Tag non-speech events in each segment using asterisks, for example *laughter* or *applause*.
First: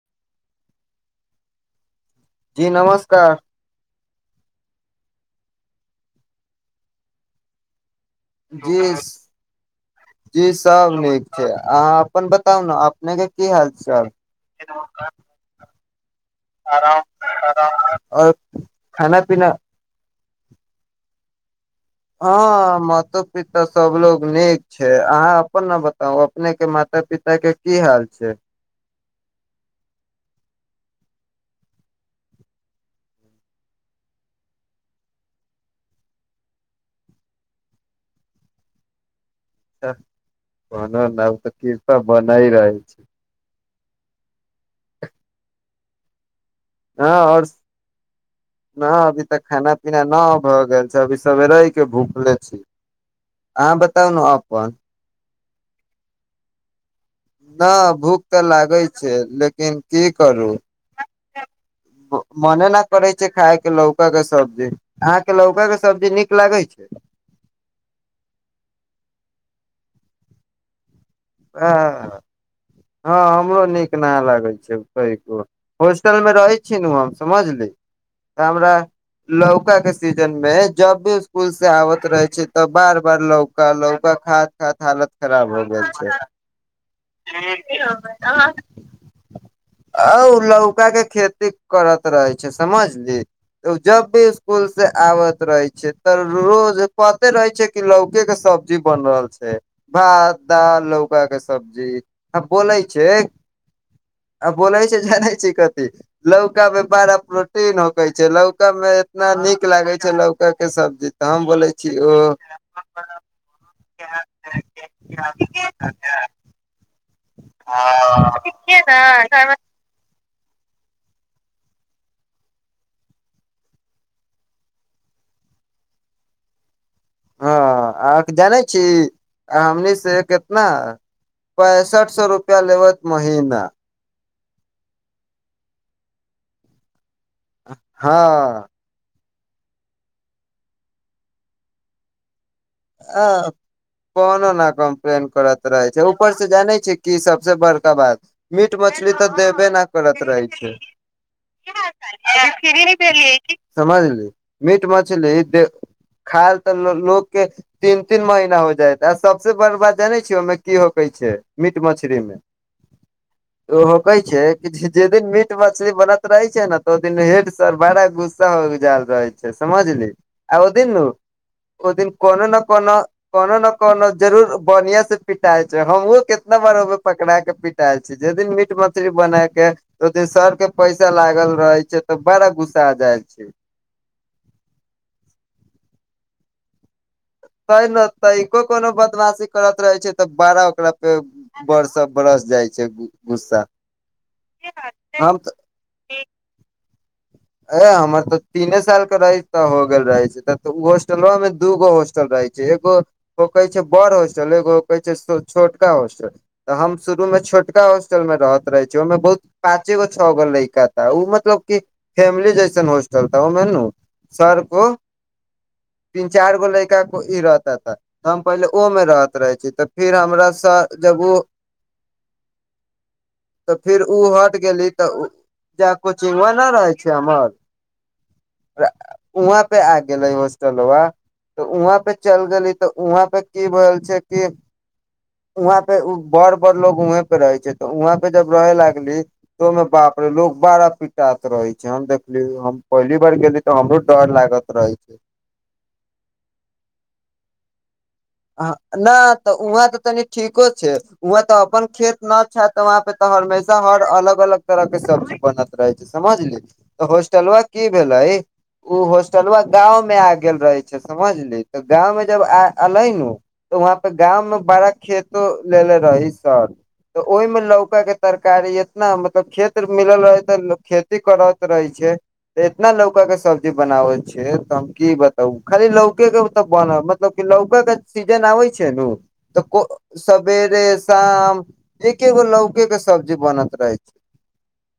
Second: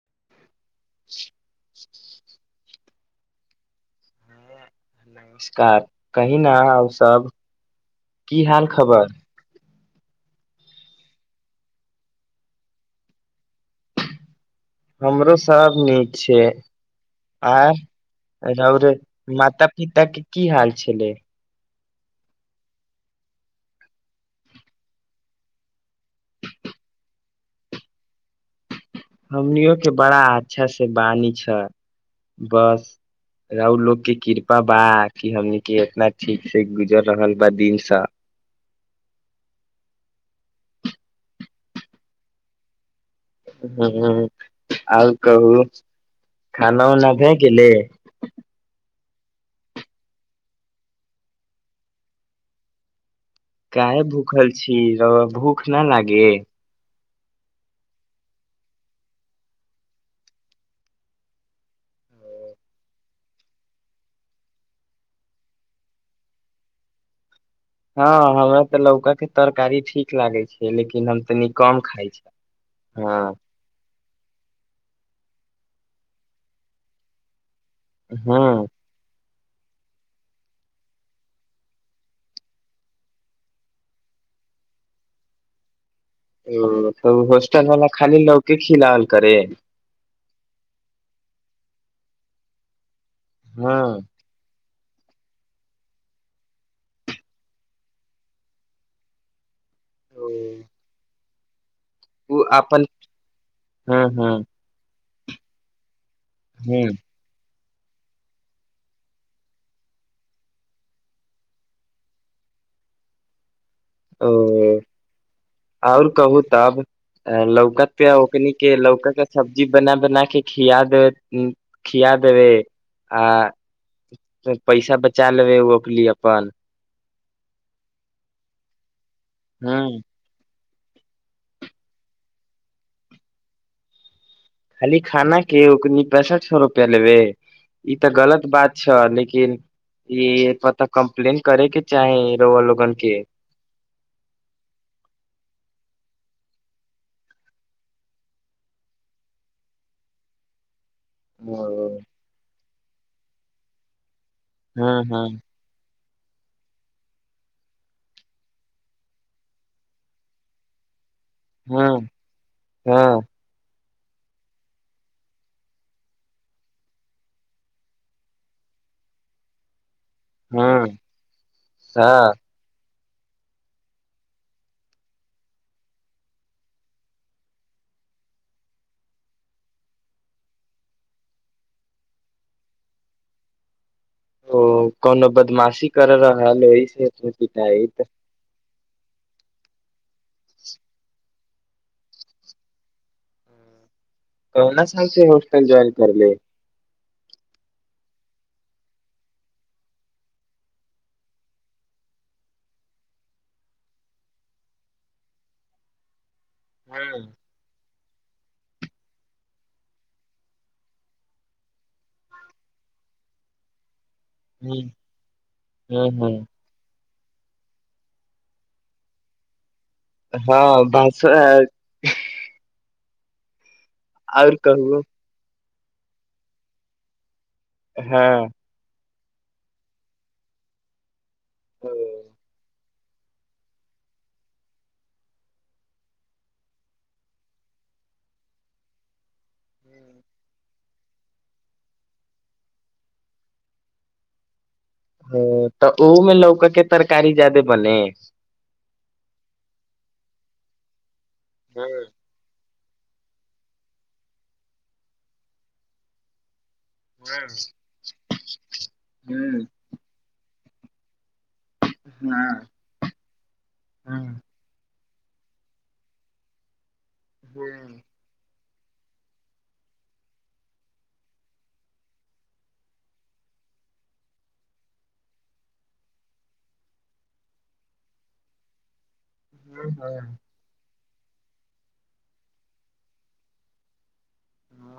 *unintelligible* जी नमस्त- का- नमस्कार। कही ना अहाँ आउरसब। की हाल जी खबर? जी सब नीक छै। अहाँ अपन बताउ ना, अपनेके की हाल-चाल? हमरो सब नीक। छे। आर आओर राउरे खाना पीना माता-पिताके की हाल छलै? हँ, मातो-पिता सभलोग नीक छै। अहाँ अपन न बताउ, अपनेके माता-पिताके की हाल छै? हमनीयो के बड़ा अच्छासे बानी छै। बस राउर लोगके किरपा बा कि हमनीके इतना ठीकसे गुजर रहल बा दिनसँ। तऽ कहुना नाउ तऽ किरपा बनाय रहै छै। हँ, आओर कहू। हँ खाना-उना भे आओर गेलै? न अभी तक खाना-पीना ना भ गेल छै, अभी सवेरे के भूखले छी। अहाँ काहे बताउ ने भूखल अपन छी, रौउवा भू ख ना लागे। ना भूख ते लागै छै, लेकिन की करू मने न करै छै खाय के लौका के सब्जी, अहाँ के लौका के सब्जी नीक लागै छै। हँ, हमरा तऽ लौकाके तरकारी ठीक लागैत छै, लेकिन हम तनी कम खाइ आह, छी हँ हमरो नीक ना लागै छै कनिको। होस्टल मे रहै छी नु हम समझली। ह्म्म। हमरा लौका के सीजन में जब भी स्कूल से आबत रहे छीये, त बार-बार लौका, लौका खात-खात हालत खराब हो जाय हां। उ हॉस्टल वला खाली लौके खिलावल करे। आ उ लौका के खेती करत रहे छै समझ ली, उ हँ जब भी स्कूल से आबत रहे छीये त रोज पते रहे छै कि लौके के सब्जी बन रहल छै, भात, दाल, लौका के सब जी, आ ओ बोलै अपन छै, हँ हँ आ बोलै ए जाने छी कथी लौका मे हँ बारा प्रो टीन होकै छै, लौका मे एतना नीक लागै छै, लौका के सब्जी तऽ हम बोलै छी ओ ओ और कहु तब अ लौका पे ओकनी के लौका का सब्जी बना बना के खिया देबे, उम्म खिया देबे आ पैसा बचा लेबै ओके लिये अपन हाँ, अहां के जानै छी। आ हमनी हँ से केत ना पैंसठ सौ रुपया लेबत महीना। खाली खाना के ओकनी पैंसठ सौ रुपया लेबै। ई ते गलत हँ बात छा, ले किन, इहे प ते कम्प्लेन करे के चाही। रउआ लोगन के अ कोनो ना कंप्लेन करत रहै छै, ऊपर से जानै छीयै कि सबसे बड़का बात मीट-मछली त देबे ना करत रहै छै। हां। समझली। हँ मीट-मछली दे खाएले ते लो लोक के तीन-तीन महीना हो जाएत, आ सबसे बड़ बात जानै छियै ओय मे की हो कै छै मीट, हँ मछरी मे हँ ओ हो कहै छै जे दिन मीट मछली बनत रहे छै ने तऽ ओ दिन हेड सर बड़ा गुस्सा हो जल रहे छै समझली। आ ओ हँ दिन ओदिन हँ कोनो न। को कोनो ने कोनो जरूर बढ़िया से पिटाएल छै हमहु कितना बार ओ पकड़ा के पिटाएल छी जे दिन मीट मछली बना के ओ दिन सर के पैसा लागल रहै छै तऽ बड़ा घुसा जाय छै। *unintelligible* ओ कोनो बदमाशी कर रह हल एहि से। *unintelligible* तऽ *unintelligible* कोनो बदमाशी करत रहै छै। ब बारह ओकरा पे। *unintelligible* बरस -बरस जाइ छै गुस्सा। कहना साल छै हम होॉस्टल ज्वइन तऽ करल। *unintelligible* ए हमर तऽ तीने साल के रहे त हो गेल रहे छैहो होस्टलो मे दूगो होस्टल। ल रहै छै एगो कहै छै बड़ होॉस्टल एगो कहै छै छोटका होॉस्टल तऽ हम शुरू हँ मे छोटका होॉस्टल मे रहत रहे छ ओहिमे बहुत पाँचे गो छओ गो लड़का ा ओ मतलब कि फैमिली जैसन होॉस्टल ा ओहिमे नू। सर हँ को *unintelligible* हँ तीन हँ चार गो लैका। ई रहता त हम पहिले ओ में रहत रहे छी तऽ। फिर हमरा हँ सर बस। जब ओ *unintelligible* तऽ फेर ओ हट गेली तऽ। *unintelligible* जा कोचिंगग व नहि रहै छै अमर। *unintelligible* हँ। *unintelligible* वहाँ पे आगे नहि होस्टला। *unintelligible* तऽ वहाँ। *unintelligible* ी तऽ वहं पे की भेल छै कि वहं पे बड़ बड़ लोग वहे पे रहे छै त वहं पे जब रहे लागली त ओहिमे बापरे लोग बारा पिटाात रहे छै हम देखली हम पहली बार गेली तऽ हमरो डर लागत। रहे छै ओ तऽ ओमे ल क के। *unintelligible* तरकारी ज्यादे बने। *unintelligible* नहि तऽ वहाँ तऽ तनि ठीको छै। *unintelligible* वह तऽ अपन हँ खेत न छ। *unintelligible* तऽ वहाँ पे तऽ हमेशा हर अलग- अलग तरह के सब्जी बनैत रहै छै समझली। तऽ हँ हॉस्टलुवा की भेले उ हॉस्टलवा हँ गाँंव मे आ गेल रहे। समझलै। *unintelligible* गाँंवं जब हँ एलै। *unintelligible* हो त वहाँपे हँ गाँंव मे बड़ा खेत। *unintelligible* तो लेनेे रहा ही साल। *unintelligible* तऽ ओहिमे लौका के हँ तरकारी या। *unintelligible* इतना मतलब खेत मिलल रहै तऽ खेती करत रहे छै एतना लौका के सब्जी बनाबे छै तऽ हम की बताब खाली लौके के त बन मतलब क लौका के। सीजन आै छैनू। *unintelligible* तऽ को- हँ सबेरे। *unintelligible* काम एकेगो लौके के सब्जी बनैत रहै छै।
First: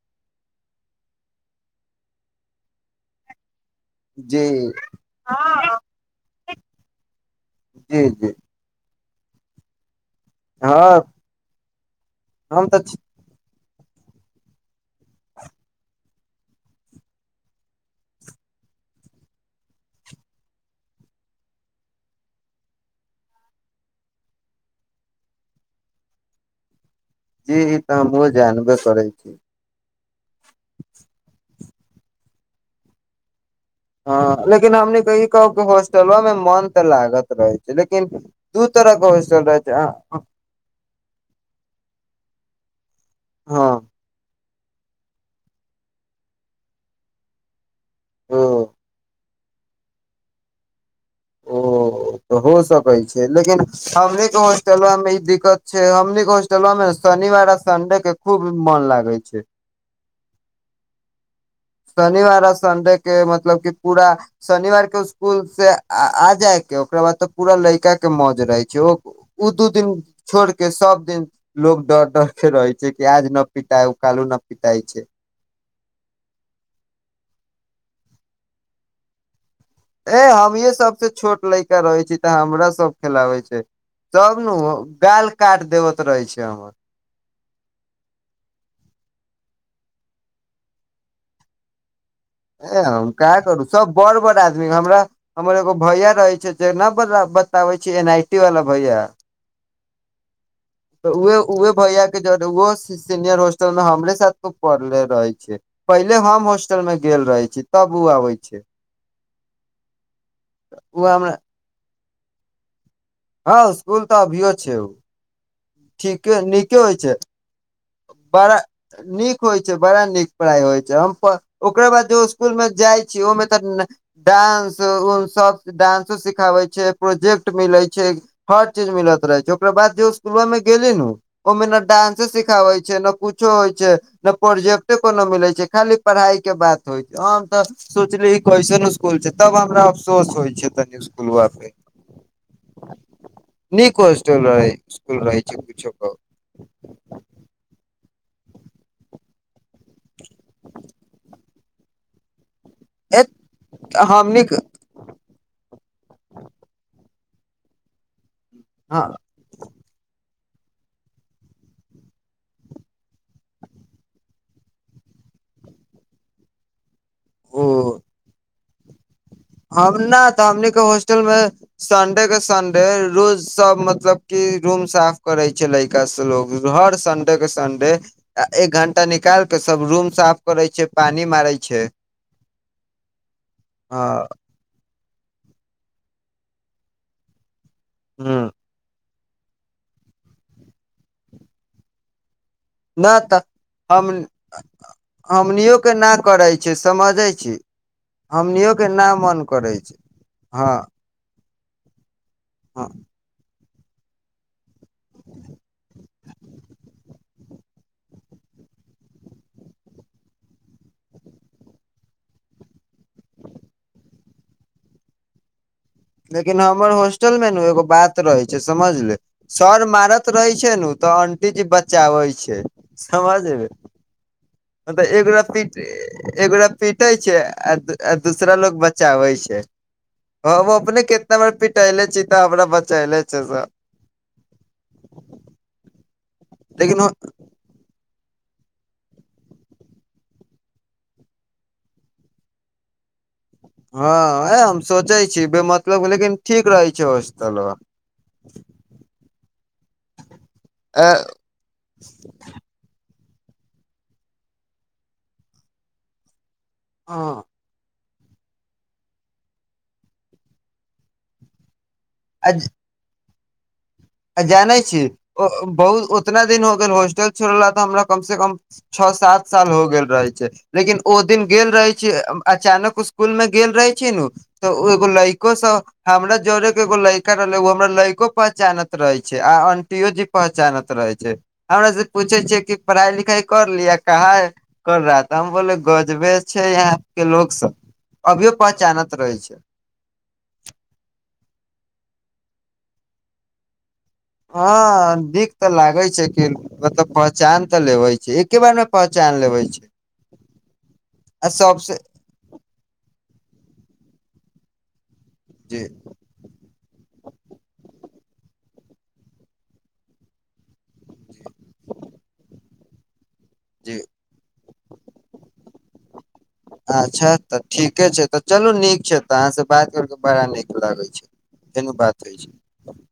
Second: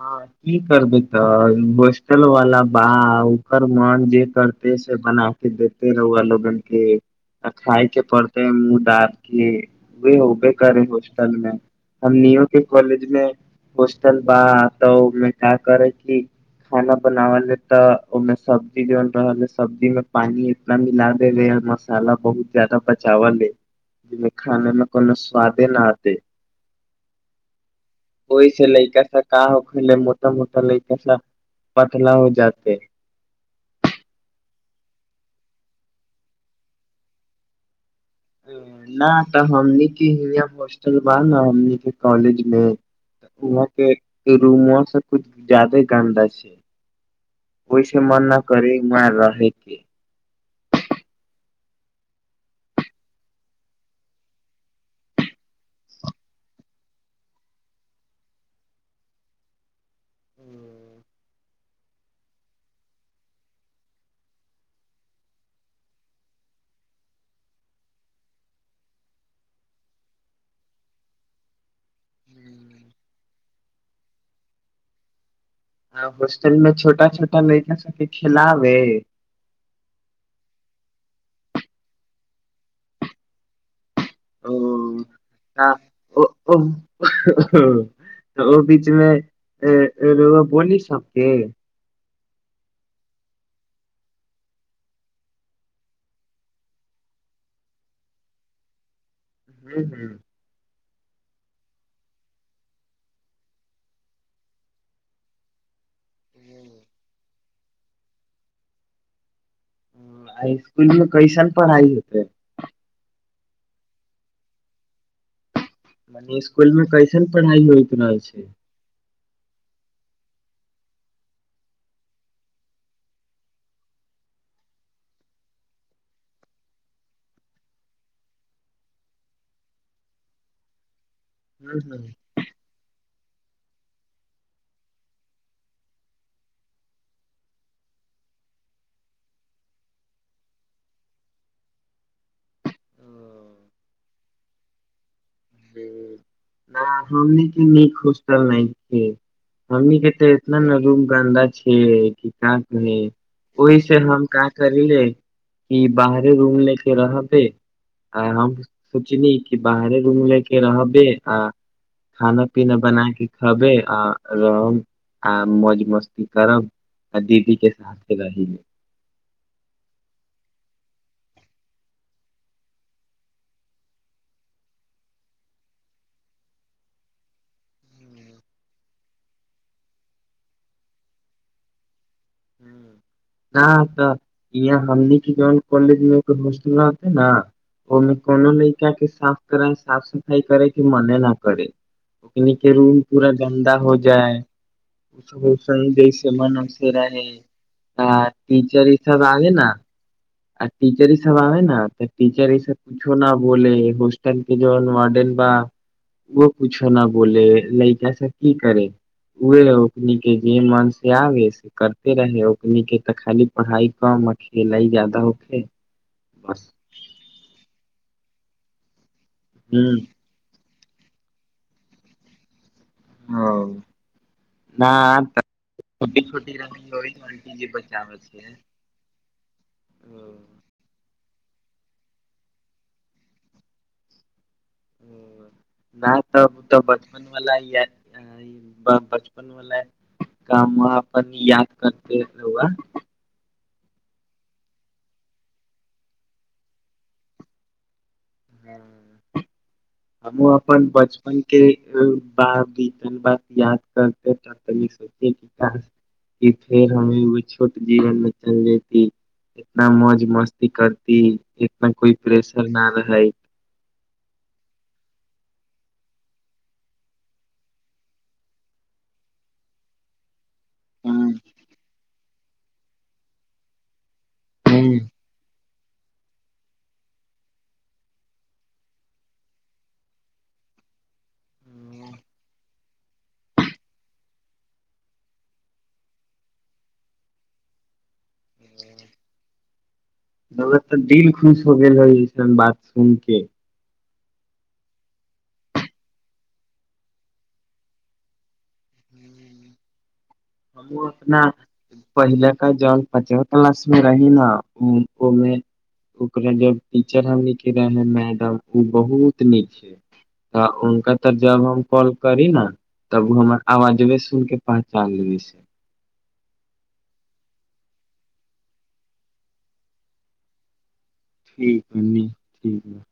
हँ की करबै तऽ होस्टल वाला बाउ ओकर मन जे जी करतेै से बना के देे रहुआ लोगन की त खाायके जी जी पड़तै मुँह द। *unintelligible* कि। *unintelligible* वे होबे करे हँ होॉस्टल मे हम नो के हम तऽ कॉलेज मे। पोश चल बा तऽ ओहिमे क्य करे क खाना बनावले तऽ ओहिमे सब्जी जन रहल सब्जी मे पानी इतना मिला देे मसाला बहुत जादा बचावले जाहिमे खाना मे कोनो स्वादे न हते। जी ई तऽ हमहु जानबे करै। त छी का होक पहिले मोटा मोटा लइका सब पतला हो जाते है। हँ लेकिन हमनी इ कहब होस्टलो मे मन तऽ लागत रहै छै। लेकिन दू तरह ना के होस्टल तऽ रहै छै हमनी के इहाँ होस्टल बा न हमनी के कॉलेज *unintelligible* हँ उहाँके रूमआ सब कुछ जादे गन्दा छै। ओहिस मन न ओ करै रहै उहाँ रहै के। *unintelligible* ओ तऽ हो सकै छै लेकिन हमनीके हॉस्टलवा में ई दिक्कत छै हमनीके हॉस्टलवा में शनिवार आ संडेके खूब मन लागै छै। *unintelligible* शनिवार आ संडे के मतलब कि पूरा शनिवारके स्कुल से आ जायके ओकरा बाद तऽ पूरा लड़िका के मौज रहै छै ओ ओ दू दिन छोड़ के सब दिन लोग डर डरके रहै छै कि आज नहि पिटाय ओ कालू नहि पिटाइ छै। ह होस्टल मे छोटा छोटा लड़का सबके खिलाबे। ए हमीे सबसँ छोट लड़का रहै छी तऽ हमरा सब खेलाबै छै। तब ओ नु गाल काट देबत ओ रहे छै ओ हमर त ओ बीचमे ए ए रौआ बोली सबके? ए हम क करू सब बड़ बड़ आदमी हमरा हमर एगो भैया रहै छै जे ना बताबै छी एनाहयते वाला भैया। हू हू तऽ उ उे भैया के जरे ओ सीनियर होस्टल मे हमरे साथ पढ़ले रहै छी। पहिले हम हॉस्टल में गेल रहे छी। तब ओ आबै छै। आ इसकूल ओ मे हमरा कैसन पढ़ाई होइ? त हँ स्कुल तऽ अभियो छै ओ। आ ठीके इसकुल नीके में होइ छै कैसन पढ़ाई होइ? बड़ा नीक होइ छै बड़ा। ठीक पढ़ाइ होइ छै हम ओकरा बाद जो इसकुल मे जाइ छी ओहिमे तऽ डांस सब डानंसो सिखाबै छै प्रोजेक्ट मिलै छै हर चीज मिलत रहै छै ओकरा बाद जे इसकुलवा में गेली नू की। ओय मे ना हूँ हूँ डांसे सी रहै छै ना कुछो होय छै ना प्रोजेक्टे कोनो मिलै छै, खाली पढ़ाई के बात होएत, हम त सोचली ई कैसन इसकुल छै, तब हमरा अफसोस होय छै तनि इसकूलबा पे, निक हॉस्टलबा रहै, स्कूल रहे छै कीछो के। आ हमनी के नीक होस्टल नैखे, हमनी के ते एतना ना रूम गन्दा छीये, किताब नी, ए ओहि से हम हमनी का करै ले कि बाहरे रूम ले के रहते आ हम ओ सोचनी कि बाहरे रूम लएके के रहबे आ खाना-पीना बना के खबे आ रहब आ मौज-मस्ती करब आ दीदी के साथे रहिब। हम ना तऽ हमनी के होस्टल मे संडे के संडे रोज सब मतलब कि रूम साफ करे छै लयका से लोग, हर संडे के संडे ए एक घंटा निकाल के सब रूम साफ करै छै, पानी मारै छै। राह तऽ हँ इहाँ हमनी के जौन कॉलेज मे *unintelligible* हॉस्टलबा रहते ना ओय मे ह कोनो लयका के साफ कराई, साफ-सफाई करै के मने ना करे। किन्ही के रूम न पूरा तऽ गन्दा हो हम जाय, हमनियो ओसेही के ना जैसे करै मन छै ओयसे रही। समझै छी ता हमनियो टीचर के ई ना सब मन आबे ना करै छै आ हँ टीचरे सब आबे न हां ते टीचर ऐसे हँ कुछो ना बोले। *unintelligible* ते रहे, ओकनी के तऽ खाली पढ़ाई कम आ खेलई जादा होखे। लेकिन बस हमर हॉस्टल मे ने एगो बात रहै छै समझली। सर ह मारत रहै छै नु तऽ आंटी जी बचाबै छै। समझली। हाँ ते न एकगोरा तऽ पीट, छोटी छोटी एकगोरा रही पीटै वही छै आंटी जी आ दु आ बचाबै दूसरा छै लोग बचाबै छै, ओ उहे अपने कतना बड़ा पी टे एले छी तऽ हमरा बचैले छै सब। *unintelligible* तऽ उ तऽ लेकिन बचपन वला यार वह बचपन वला काम अपन याद करते रौउवा। हाँ एह हम सोचै छी बे मतलब के, लेकिन ठीक रहै छै हॉस्टलबा। *unintelligible* हमु अपन बचपन के उम्म बाहर बितल बा। याद करके ता तनिक सोची *unintelligible* कि फेर हमी उहे छोट जीवन में चल जेती, इतना मौज-मस्ती करती। पर कोई प्रेशर न रहै। आ जानै छी बहुत उतना दिन हो गेल होॉस्टल छोड़ला तऽ हमरा कम से कम छओ सात साल हो गेल रहै छै। लेकिन ओ दिन गेल रहे छी। *unintelligible* अचानक स्कुल में गेल रहे छै न। *unintelligible* तऽ ओ एगो लैकोसँ हमरा जरे। एगो लड़का रहलेै ओ हमरा लड़को पहचानत। *unintelligible* रहै छै आ आंटियो जी पहचानत रहै छै हमर से पूछै छियै कि पढ़ाई लिखाई कर लिय क कर रहा तऽ हम बोले गजबे छै यहााँ के लोको सब। अभियो पहचानत रहे छै *unintelligible* तऽ दिल खुश हो गेल रहै। बात सुन के। *unintelligible* हँ दिक तऽ लागै छै कि मतलब पहचान तऽ लेबै छै एके बार मे पहचान लेबै छै। हम ओ अपना आ सबसे पहिल का जल पचत ल। *unintelligible* मे रही ने। *unintelligible* ओमे जी ओकरा जब। *unintelligible* टीचर हमने रहै मैडम ओ बहुत नीक छै तऽ हुनका तऽ जब हम कॉल करी ने। *unintelligible* तब हमर जी आवाजबे सुन के पहचान लेबे। अच्छा तऽ ठीके छै तऽ चलू नीक छै तऽ अहाँ से बात कर क बड़ा नीक लगैत छै। ठीक फेनू ह बात न होइ छै ठीक ह। *unintelligible*